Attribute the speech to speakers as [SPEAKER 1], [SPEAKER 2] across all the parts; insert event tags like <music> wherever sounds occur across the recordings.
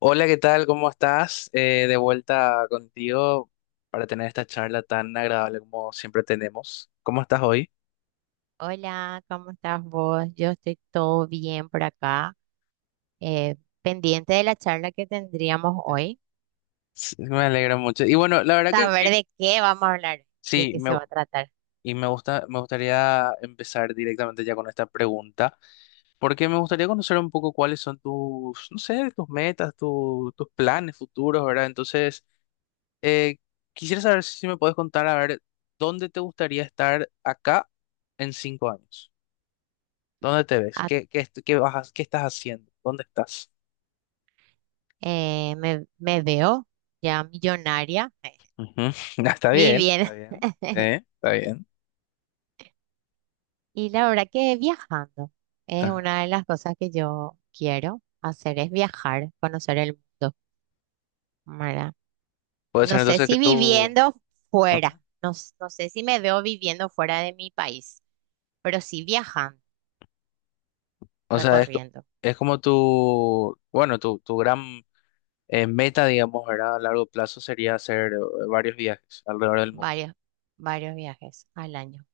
[SPEAKER 1] Hola, ¿qué tal? ¿Cómo estás? De vuelta contigo para tener esta charla tan agradable como siempre tenemos. ¿Cómo estás hoy?
[SPEAKER 2] Hola, ¿cómo estás vos? Yo estoy todo bien por acá, eh, pendiente de la charla que tendríamos
[SPEAKER 1] Eh,
[SPEAKER 2] hoy,
[SPEAKER 1] Sí, me alegra mucho. Y bueno, la verdad que,
[SPEAKER 2] saber
[SPEAKER 1] que
[SPEAKER 2] de qué vamos a hablar, de
[SPEAKER 1] sí,
[SPEAKER 2] qué se va a tratar.
[SPEAKER 1] y me gustaría empezar directamente ya con esta pregunta, porque me gustaría conocer un poco cuáles son tus, no sé, tus metas, tus planes futuros, ¿verdad? Entonces, eh, quisiera saber si me puedes contar, a ver, ¿dónde te gustaría estar acá en 5 años? ¿Dónde te ves?
[SPEAKER 2] Ah,
[SPEAKER 1] ¿Qué, qué, est- qué vas, a- qué estás haciendo? ¿Dónde estás?
[SPEAKER 2] Me veo ya millonaria, <laughs>
[SPEAKER 1] Ujú. <laughs> Ah, está bien,
[SPEAKER 2] viviendo,
[SPEAKER 1] está bien, sí, está bien.
[SPEAKER 2] y la verdad que viajando es
[SPEAKER 1] Ajá.
[SPEAKER 2] una de las cosas que yo quiero hacer, es viajar, conocer el mundo, ¿verdad?
[SPEAKER 1] Puede
[SPEAKER 2] No
[SPEAKER 1] ser
[SPEAKER 2] sé
[SPEAKER 1] entonces que
[SPEAKER 2] si
[SPEAKER 1] tú,
[SPEAKER 2] viviendo
[SPEAKER 1] ajá.
[SPEAKER 2] fuera, no sé si me veo viviendo fuera de mi país, pero sí viajando.
[SPEAKER 1] O sea,
[SPEAKER 2] Recorriendo
[SPEAKER 1] es como tu, bueno, tu gran meta, digamos, ¿verdad? A largo plazo sería hacer varios viajes alrededor del mundo.
[SPEAKER 2] varios, varios viajes al año.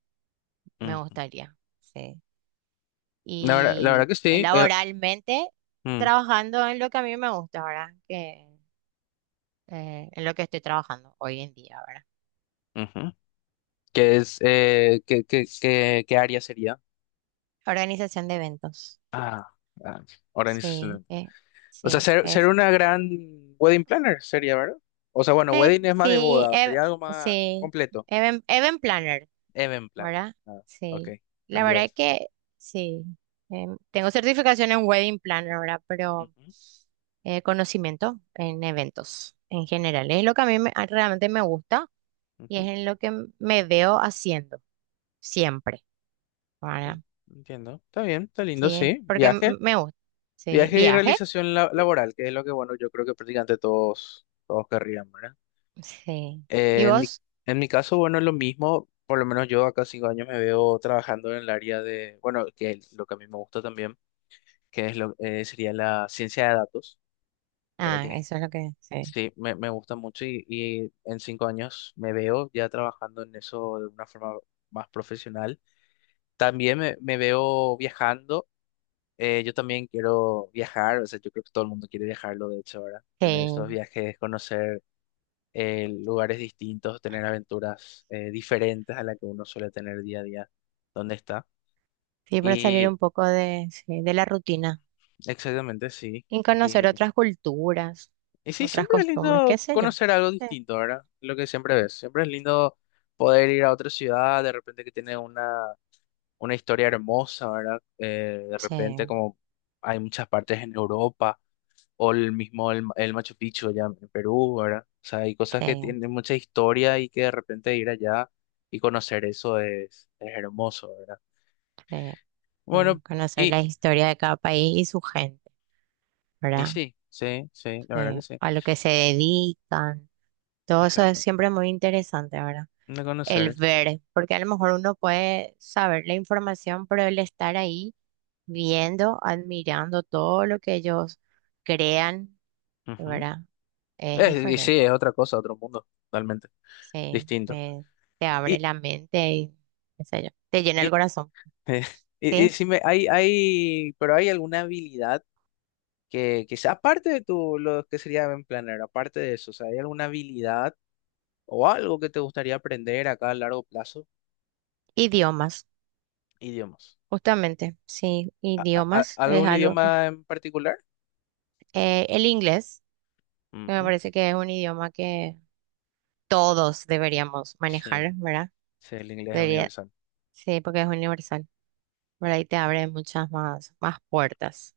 [SPEAKER 2] Me
[SPEAKER 1] Ujú.
[SPEAKER 2] gustaría, sí.
[SPEAKER 1] La verdad
[SPEAKER 2] Y
[SPEAKER 1] que sí.
[SPEAKER 2] laboralmente,
[SPEAKER 1] Mm,
[SPEAKER 2] trabajando en lo que a mí me gusta, ¿verdad? En lo que estoy trabajando hoy en día, ¿verdad?
[SPEAKER 1] ujú. ¿Qué es, qué área sería?
[SPEAKER 2] Organización de eventos.
[SPEAKER 1] Ah, ah,
[SPEAKER 2] Sí,
[SPEAKER 1] organización. O sea,
[SPEAKER 2] sí,
[SPEAKER 1] ser
[SPEAKER 2] es,
[SPEAKER 1] una gran wedding planner sería, ¿verdad? O sea, bueno, wedding es más de
[SPEAKER 2] sí,
[SPEAKER 1] boda,
[SPEAKER 2] ev-
[SPEAKER 1] sería algo más
[SPEAKER 2] sí,
[SPEAKER 1] completo.
[SPEAKER 2] Event, event planner.
[SPEAKER 1] Event planner.
[SPEAKER 2] ¿Verdad?
[SPEAKER 1] Ah, ok,
[SPEAKER 2] Sí. La
[SPEAKER 1] cambió
[SPEAKER 2] verdad es
[SPEAKER 1] eso.
[SPEAKER 2] que sí. Tengo certificación en Wedding Planner, ¿verdad? Pero
[SPEAKER 1] Ujú,
[SPEAKER 2] eh, conocimiento en eventos en general. Es lo que a mí me- a- realmente me gusta y es
[SPEAKER 1] ujú,
[SPEAKER 2] en lo que me veo haciendo siempre, ¿verdad?
[SPEAKER 1] en- entiendo. Está bien, está lindo,
[SPEAKER 2] Sí,
[SPEAKER 1] sí.
[SPEAKER 2] porque
[SPEAKER 1] Viaje.
[SPEAKER 2] me gusta. Sí.
[SPEAKER 1] Viaje y
[SPEAKER 2] Viaje.
[SPEAKER 1] realización laboral, que es lo que, bueno, yo creo que prácticamente todos, todos querrían, ¿verdad?
[SPEAKER 2] Sí. ¿Y
[SPEAKER 1] Eh, en mi,
[SPEAKER 2] vos?
[SPEAKER 1] en mi caso, bueno, es lo mismo. Por lo menos yo acá 5 años me veo trabajando en el área de, bueno, que es lo que a mí me gusta también, sería la ciencia de datos, ¿verdad?
[SPEAKER 2] Ah,
[SPEAKER 1] Que
[SPEAKER 2] eso es lo que... Sí.
[SPEAKER 1] sí, me gusta mucho y en 5 años me veo ya trabajando en eso de una forma más profesional. También me veo viajando. Yo también quiero viajar, o sea, yo creo que todo el mundo quiere viajarlo, de hecho, ahora. Tener esos
[SPEAKER 2] Sí.
[SPEAKER 1] viajes, conocer lugares distintos, tener aventuras diferentes a las que uno suele tener día a día. ¿Dónde está?
[SPEAKER 2] Sí, para salir
[SPEAKER 1] Y
[SPEAKER 2] un poco de la rutina.
[SPEAKER 1] exactamente, sí.
[SPEAKER 2] Y conocer otras culturas,
[SPEAKER 1] Y sí,
[SPEAKER 2] otras
[SPEAKER 1] siempre es
[SPEAKER 2] costumbres, qué
[SPEAKER 1] lindo
[SPEAKER 2] sé yo.
[SPEAKER 1] conocer algo
[SPEAKER 2] Sí,
[SPEAKER 1] distinto, ¿verdad? Lo que siempre ves. Siempre es lindo poder ir a otra ciudad, de repente que tiene una historia hermosa, ¿verdad? De repente
[SPEAKER 2] sí,
[SPEAKER 1] como hay muchas partes en Europa, o el mismo el Machu Picchu allá en Perú, ¿verdad? O sea, hay cosas que
[SPEAKER 2] sí,
[SPEAKER 1] tienen mucha historia y que de repente ir allá y conocer eso es, hermoso, ¿verdad?
[SPEAKER 2] sí,
[SPEAKER 1] Bueno,
[SPEAKER 2] sí. Conocer
[SPEAKER 1] y,
[SPEAKER 2] la historia de cada país y su gente,
[SPEAKER 1] y
[SPEAKER 2] ¿verdad?
[SPEAKER 1] sí, sí, sí, la verdad que
[SPEAKER 2] Sí,
[SPEAKER 1] sí.
[SPEAKER 2] a lo que se dedican. Todo eso es
[SPEAKER 1] Exacto.
[SPEAKER 2] siempre muy interesante, ¿verdad?
[SPEAKER 1] De
[SPEAKER 2] El
[SPEAKER 1] conocer.
[SPEAKER 2] ver, porque a lo mejor uno puede saber la información, pero el estar ahí viendo, admirando todo lo que ellos crean,
[SPEAKER 1] Ujú.
[SPEAKER 2] ¿verdad? Es
[SPEAKER 1] Y
[SPEAKER 2] diferente.
[SPEAKER 1] sí, es otra cosa, otro mundo, totalmente
[SPEAKER 2] Sí,
[SPEAKER 1] distinto.
[SPEAKER 2] eh, te abre
[SPEAKER 1] Y,
[SPEAKER 2] la mente y qué sé yo, te llena
[SPEAKER 1] y,
[SPEAKER 2] el corazón.
[SPEAKER 1] <laughs> y
[SPEAKER 2] Sí,
[SPEAKER 1] decime, pero hay alguna habilidad que sea, aparte de tu, lo que sería event planner, aparte de eso, o sea, ¿hay alguna habilidad o algo que te gustaría aprender acá a largo plazo?
[SPEAKER 2] idiomas,
[SPEAKER 1] Idiomas.
[SPEAKER 2] justamente, sí,
[SPEAKER 1] ¿A- a- a-
[SPEAKER 2] idiomas es
[SPEAKER 1] algún
[SPEAKER 2] algo que...
[SPEAKER 1] idioma en particular?
[SPEAKER 2] El inglés, que me
[SPEAKER 1] Ujú.
[SPEAKER 2] parece que es un idioma que todos deberíamos
[SPEAKER 1] Sí,
[SPEAKER 2] manejar, ¿verdad?
[SPEAKER 1] sí, el inglés es
[SPEAKER 2] Debería,
[SPEAKER 1] universal.
[SPEAKER 2] sí, porque es universal, ¿verdad? Y te abre muchas más puertas.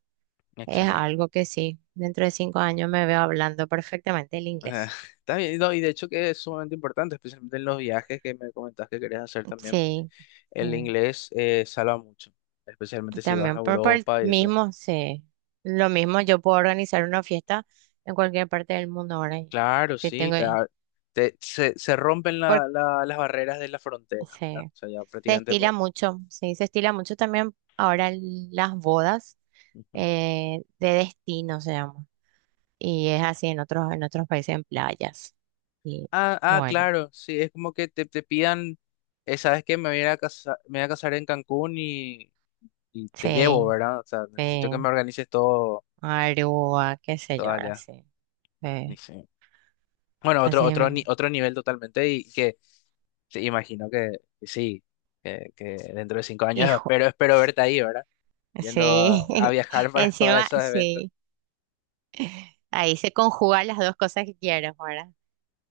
[SPEAKER 2] Es
[SPEAKER 1] Exactamente.
[SPEAKER 2] algo que sí, dentro de 5 años me veo hablando perfectamente el
[SPEAKER 1] Ah,
[SPEAKER 2] inglés.
[SPEAKER 1] <laughs> está bien, no, y de hecho que es sumamente importante, especialmente en los viajes que me comentas que querías hacer también.
[SPEAKER 2] Sí,
[SPEAKER 1] El
[SPEAKER 2] sí.
[SPEAKER 1] inglés salva mucho, especialmente si vas a
[SPEAKER 2] También por el
[SPEAKER 1] Europa y eso.
[SPEAKER 2] mismo, sí. Lo mismo, yo puedo organizar una fiesta en cualquier parte del mundo ahora. Y
[SPEAKER 1] Claro,
[SPEAKER 2] si
[SPEAKER 1] sí,
[SPEAKER 2] tengo...
[SPEAKER 1] te, da- te- se rompen
[SPEAKER 2] por-
[SPEAKER 1] las barreras de la frontera, ¿verdad?
[SPEAKER 2] Sí.
[SPEAKER 1] O sea, ya
[SPEAKER 2] Se
[SPEAKER 1] prácticamente.
[SPEAKER 2] estila mucho, sí, se estila mucho también ahora en las bodas
[SPEAKER 1] Ujú.
[SPEAKER 2] de destino se llama. Y es así en en otros países, en playas. Y
[SPEAKER 1] Ah, ah,
[SPEAKER 2] bueno,
[SPEAKER 1] claro, sí, es como que te pidan, ¿sabes que me voy a casar en Cancún y te llevo,
[SPEAKER 2] sí,
[SPEAKER 1] ¿verdad? O sea, necesito que
[SPEAKER 2] eh,
[SPEAKER 1] me organices todo,
[SPEAKER 2] Aruba, qué sé
[SPEAKER 1] todo
[SPEAKER 2] yo, ahora
[SPEAKER 1] allá.
[SPEAKER 2] sí.
[SPEAKER 1] Y
[SPEAKER 2] Eh,
[SPEAKER 1] sí. Bueno, otro,
[SPEAKER 2] así
[SPEAKER 1] otro, ni-
[SPEAKER 2] mismo.
[SPEAKER 1] otro nivel totalmente y que te imagino que sí, que dentro de 5 años
[SPEAKER 2] Hijo,
[SPEAKER 1] espero verte ahí, ¿verdad? Yendo a,
[SPEAKER 2] sí,
[SPEAKER 1] a
[SPEAKER 2] <laughs>
[SPEAKER 1] viajar <laughs> para
[SPEAKER 2] encima,
[SPEAKER 1] esos eventos.
[SPEAKER 2] sí, ahí se conjugan las dos cosas que quiero, ¿verdad?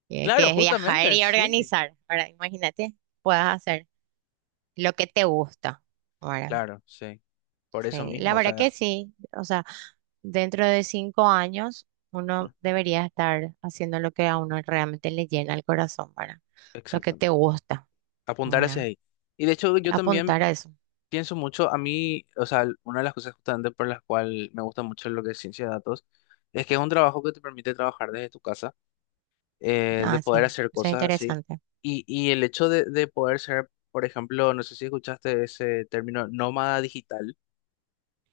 [SPEAKER 2] Que
[SPEAKER 1] Claro,
[SPEAKER 2] es viajar
[SPEAKER 1] justamente,
[SPEAKER 2] y
[SPEAKER 1] sí,
[SPEAKER 2] organizar. Ahora, imagínate, puedas hacer lo que te gusta, ¿verdad?
[SPEAKER 1] claro, sí. Por eso
[SPEAKER 2] Sí, la
[SPEAKER 1] mismo, o
[SPEAKER 2] verdad que
[SPEAKER 1] sea,
[SPEAKER 2] sí. O sea, dentro de 5 años uno
[SPEAKER 1] mm,
[SPEAKER 2] debería estar haciendo lo que a uno realmente le llena el corazón, ¿verdad? Lo que te
[SPEAKER 1] exactamente.
[SPEAKER 2] gusta,
[SPEAKER 1] Apuntar hacia
[SPEAKER 2] ¿verdad?
[SPEAKER 1] ahí. Y de hecho, yo también
[SPEAKER 2] Apuntar a eso.
[SPEAKER 1] pienso mucho, a mí, o sea, una de las cosas justamente por las cuales me gusta mucho lo que es ciencia de datos, es que es un trabajo que te permite trabajar desde tu casa, de
[SPEAKER 2] Ah, sí.
[SPEAKER 1] poder hacer
[SPEAKER 2] Eso es
[SPEAKER 1] cosas así.
[SPEAKER 2] interesante.
[SPEAKER 1] Y el hecho de poder ser, por ejemplo, no sé si escuchaste ese término, nómada digital,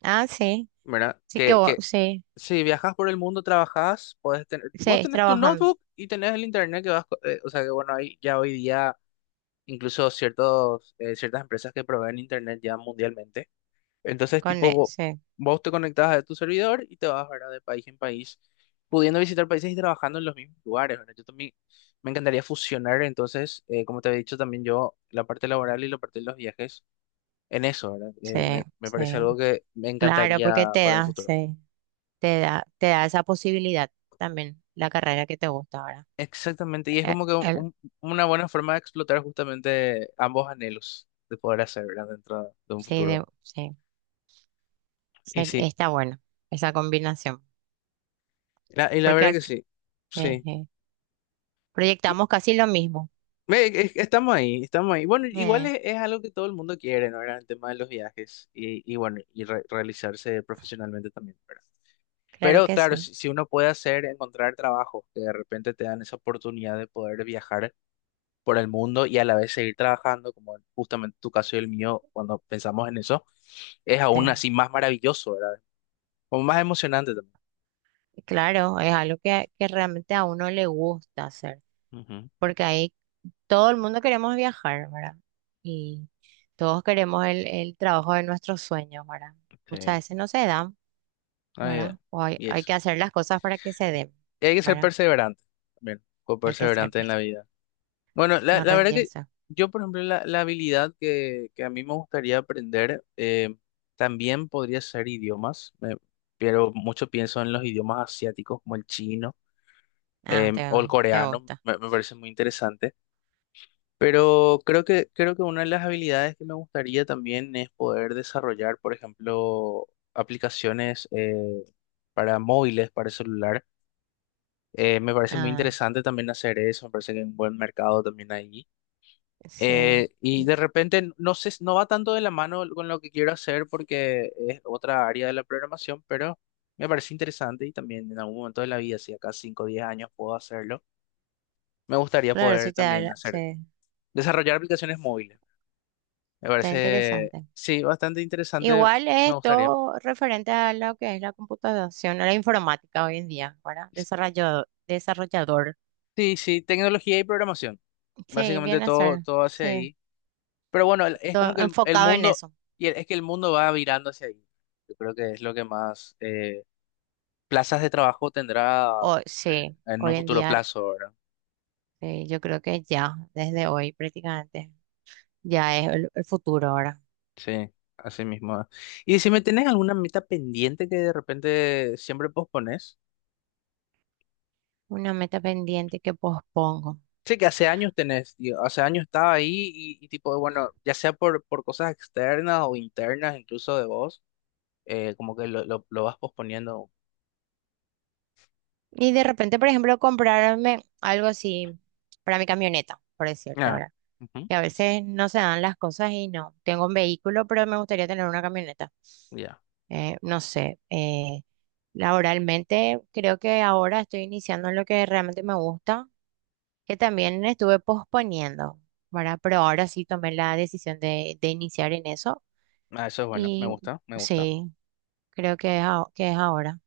[SPEAKER 2] Ah, sí.
[SPEAKER 1] ¿verdad?
[SPEAKER 2] Sí que
[SPEAKER 1] Que,
[SPEAKER 2] vos,
[SPEAKER 1] que
[SPEAKER 2] sí,
[SPEAKER 1] si viajas por el mundo, trabajas puedes tener,
[SPEAKER 2] sí,
[SPEAKER 1] vos
[SPEAKER 2] es
[SPEAKER 1] tenés tu
[SPEAKER 2] trabajando
[SPEAKER 1] notebook y tenés el internet que vas, o sea que bueno, hay ya hoy día incluso ciertos, ciertas empresas que proveen internet ya mundialmente. Entonces,
[SPEAKER 2] con
[SPEAKER 1] tipo,
[SPEAKER 2] él.
[SPEAKER 1] vo-
[SPEAKER 2] Sí,
[SPEAKER 1] vos, te conectás a tu servidor y te vas, ¿verdad? De país en país, pudiendo visitar países y trabajando en los mismos lugares, ¿verdad? Yo también me encantaría fusionar, entonces, como te había dicho también yo, la parte laboral y la parte de los viajes en eso, ¿verdad? Eh,
[SPEAKER 2] sí,
[SPEAKER 1] me, me parece
[SPEAKER 2] sí.
[SPEAKER 1] algo que me
[SPEAKER 2] Claro,
[SPEAKER 1] encantaría
[SPEAKER 2] porque te
[SPEAKER 1] para el
[SPEAKER 2] da,
[SPEAKER 1] futuro.
[SPEAKER 2] sí, te da esa posibilidad también, la carrera que te gusta, ¿verdad?
[SPEAKER 1] Exactamente, y es
[SPEAKER 2] Eh,
[SPEAKER 1] como que
[SPEAKER 2] el-
[SPEAKER 1] una buena forma de explotar justamente ambos anhelos de poder hacer, ¿verdad? Dentro de un
[SPEAKER 2] sí, de-
[SPEAKER 1] futuro.
[SPEAKER 2] sí,
[SPEAKER 1] Y
[SPEAKER 2] sí,
[SPEAKER 1] sí,
[SPEAKER 2] está bueno esa combinación.
[SPEAKER 1] y la
[SPEAKER 2] porque
[SPEAKER 1] verdad
[SPEAKER 2] al
[SPEAKER 1] que
[SPEAKER 2] fi-
[SPEAKER 1] sí,
[SPEAKER 2] eh,
[SPEAKER 1] sí.
[SPEAKER 2] eh,
[SPEAKER 1] Y,
[SPEAKER 2] Proyectamos casi lo mismo.
[SPEAKER 1] estamos ahí, estamos ahí. Bueno, igual
[SPEAKER 2] Eh,
[SPEAKER 1] es algo que todo el mundo quiere, ¿no? ¿Verdad? El tema de los viajes y bueno, y realizarse profesionalmente también, ¿verdad?
[SPEAKER 2] claro
[SPEAKER 1] Pero
[SPEAKER 2] que
[SPEAKER 1] claro,
[SPEAKER 2] sí.
[SPEAKER 1] si uno puede hacer, encontrar trabajo, que de repente te dan esa oportunidad de poder viajar por el mundo y a la vez seguir trabajando, como justamente tu caso y el mío, cuando pensamos en eso es aún
[SPEAKER 2] eh,
[SPEAKER 1] así más maravilloso, ¿verdad? Como más emocionante también.
[SPEAKER 2] claro, es algo que realmente a uno le gusta hacer,
[SPEAKER 1] Ujú.
[SPEAKER 2] porque ahí todo el mundo queremos viajar, ¿verdad? Y todos queremos el trabajo de nuestros sueños, ¿verdad? Muchas
[SPEAKER 1] Sí.
[SPEAKER 2] veces no se dan,
[SPEAKER 1] Ay,
[SPEAKER 2] ¿verdad? O hay,
[SPEAKER 1] y
[SPEAKER 2] hay
[SPEAKER 1] eso.
[SPEAKER 2] que hacer las cosas para que se den,
[SPEAKER 1] Y hay que ser
[SPEAKER 2] ¿verdad?
[SPEAKER 1] perseverante también, con
[SPEAKER 2] Hay que ser,
[SPEAKER 1] perseverante en la
[SPEAKER 2] pers-
[SPEAKER 1] vida. Bueno, la,
[SPEAKER 2] No
[SPEAKER 1] la verdad que
[SPEAKER 2] rendirse.
[SPEAKER 1] yo, por ejemplo, la habilidad que a mí me gustaría aprender también podría ser idiomas, pero mucho pienso en los idiomas asiáticos como el chino
[SPEAKER 2] Ah, te,
[SPEAKER 1] o el
[SPEAKER 2] te
[SPEAKER 1] coreano,
[SPEAKER 2] gusta.
[SPEAKER 1] me parece muy interesante. Pero creo que una de las habilidades que me gustaría también es poder desarrollar, por ejemplo, aplicaciones para móviles, para celular. Me parece muy
[SPEAKER 2] Ah,
[SPEAKER 1] interesante también hacer eso, me parece que hay un buen mercado también ahí.
[SPEAKER 2] sí.
[SPEAKER 1] Y de repente, no sé, no va tanto de la mano con lo que quiero hacer porque es otra área de la programación, pero me parece interesante y también en algún momento de la vida, si acá 5 o 10 años puedo hacerlo, me gustaría
[SPEAKER 2] Claro,
[SPEAKER 1] poder
[SPEAKER 2] sí te da,
[SPEAKER 1] también hacer,
[SPEAKER 2] sí,
[SPEAKER 1] desarrollar aplicaciones móviles. Me
[SPEAKER 2] está
[SPEAKER 1] parece,
[SPEAKER 2] interesante.
[SPEAKER 1] sí, bastante interesante.
[SPEAKER 2] Igual
[SPEAKER 1] Me
[SPEAKER 2] es
[SPEAKER 1] gustaría.
[SPEAKER 2] todo referente a lo que es la computación, a la informática hoy en día, ¿verdad? Desarrollador, desarrollador.
[SPEAKER 1] Sí, sí, tecnología y programación.
[SPEAKER 2] Sí,
[SPEAKER 1] Básicamente
[SPEAKER 2] viene a
[SPEAKER 1] todo,
[SPEAKER 2] ser,
[SPEAKER 1] todo hacia
[SPEAKER 2] sí,
[SPEAKER 1] ahí. Pero bueno, es
[SPEAKER 2] todo
[SPEAKER 1] como que el
[SPEAKER 2] enfocado en
[SPEAKER 1] mundo,
[SPEAKER 2] eso.
[SPEAKER 1] es que el mundo va virando hacia ahí. Yo creo que es lo que más plazas de trabajo tendrá
[SPEAKER 2] O,
[SPEAKER 1] eh,
[SPEAKER 2] sí,
[SPEAKER 1] en un
[SPEAKER 2] hoy en
[SPEAKER 1] futuro
[SPEAKER 2] día,
[SPEAKER 1] plazo, ¿verdad?
[SPEAKER 2] yo creo que ya, desde hoy prácticamente, ya es el futuro ahora.
[SPEAKER 1] Sí, así mismo. ¿Y si me tenés alguna meta pendiente que de repente siempre pospones?
[SPEAKER 2] Una meta pendiente que pospongo.
[SPEAKER 1] Sí, que hace años tenés, tío, hace años estaba ahí y tipo, bueno, ya sea por, cosas externas o internas, incluso de vos, como que lo vas posponiendo.
[SPEAKER 2] Y de repente, por ejemplo, comprarme algo así para mi camioneta, por decirte
[SPEAKER 1] Ah,
[SPEAKER 2] ahora.
[SPEAKER 1] ujú,
[SPEAKER 2] Que a veces no se dan las cosas y no. Tengo un vehículo, pero me gustaría tener una camioneta.
[SPEAKER 1] ya.
[SPEAKER 2] No sé, Laboralmente creo que ahora estoy iniciando en lo que realmente me gusta, que también estuve posponiendo, ¿verdad? Pero ahora sí tomé la decisión de iniciar en eso.
[SPEAKER 1] Ah, eso es bueno, me
[SPEAKER 2] Y
[SPEAKER 1] gusta, me gusta.
[SPEAKER 2] sí, creo que es, que es ahora.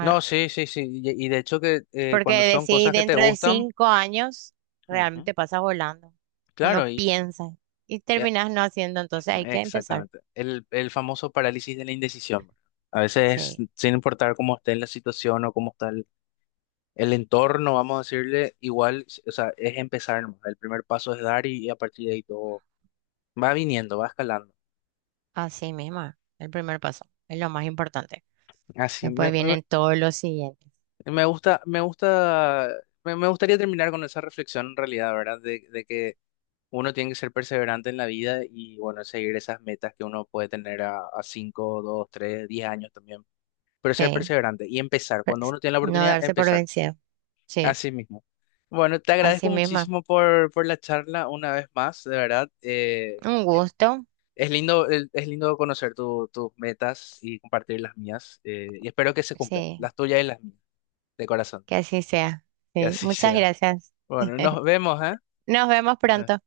[SPEAKER 1] No, sí, sí, sí, y de hecho que
[SPEAKER 2] Porque
[SPEAKER 1] cuando son
[SPEAKER 2] decís,
[SPEAKER 1] cosas que te
[SPEAKER 2] dentro de
[SPEAKER 1] gustan,
[SPEAKER 2] 5 años
[SPEAKER 1] ujú,
[SPEAKER 2] realmente pasa volando. Uno
[SPEAKER 1] claro, y
[SPEAKER 2] piensa y
[SPEAKER 1] ya,
[SPEAKER 2] terminas no haciendo, entonces hay que empezar.
[SPEAKER 1] exactamente. El famoso parálisis de la indecisión. A veces,
[SPEAKER 2] Sí,
[SPEAKER 1] sin importar cómo esté la situación o cómo está el entorno, vamos a decirle, igual, o sea, es empezar, nomás. El primer paso es dar y a partir de ahí todo va viniendo, va escalando.
[SPEAKER 2] así mismo. El primer paso es lo más importante.
[SPEAKER 1] Así,
[SPEAKER 2] Después vienen todos los siguientes.
[SPEAKER 1] me gusta, me gusta, me gustaría terminar con esa reflexión en realidad, ¿verdad? De que uno tiene que ser perseverante en la vida y, bueno, seguir esas metas que uno puede tener a 5, 2, 3, 10 años también. Pero ser
[SPEAKER 2] Sí,
[SPEAKER 1] perseverante y empezar. Cuando
[SPEAKER 2] pues,
[SPEAKER 1] uno tiene la
[SPEAKER 2] no
[SPEAKER 1] oportunidad,
[SPEAKER 2] darse por
[SPEAKER 1] empezar.
[SPEAKER 2] vencido. Sí,
[SPEAKER 1] Así mismo. Bueno, te agradezco
[SPEAKER 2] así mismo.
[SPEAKER 1] muchísimo por la charla una vez más, de verdad.
[SPEAKER 2] Un gusto.
[SPEAKER 1] Es lindo, es lindo conocer tus metas y compartir las mías. Y espero que se cumplan,
[SPEAKER 2] Sí,
[SPEAKER 1] las tuyas y las mías, de corazón.
[SPEAKER 2] que así sea.
[SPEAKER 1] Que
[SPEAKER 2] Sí,
[SPEAKER 1] así
[SPEAKER 2] muchas
[SPEAKER 1] sea.
[SPEAKER 2] gracias.
[SPEAKER 1] Bueno,
[SPEAKER 2] <laughs>
[SPEAKER 1] nos vemos,
[SPEAKER 2] Nos vemos
[SPEAKER 1] ¿eh?
[SPEAKER 2] pronto.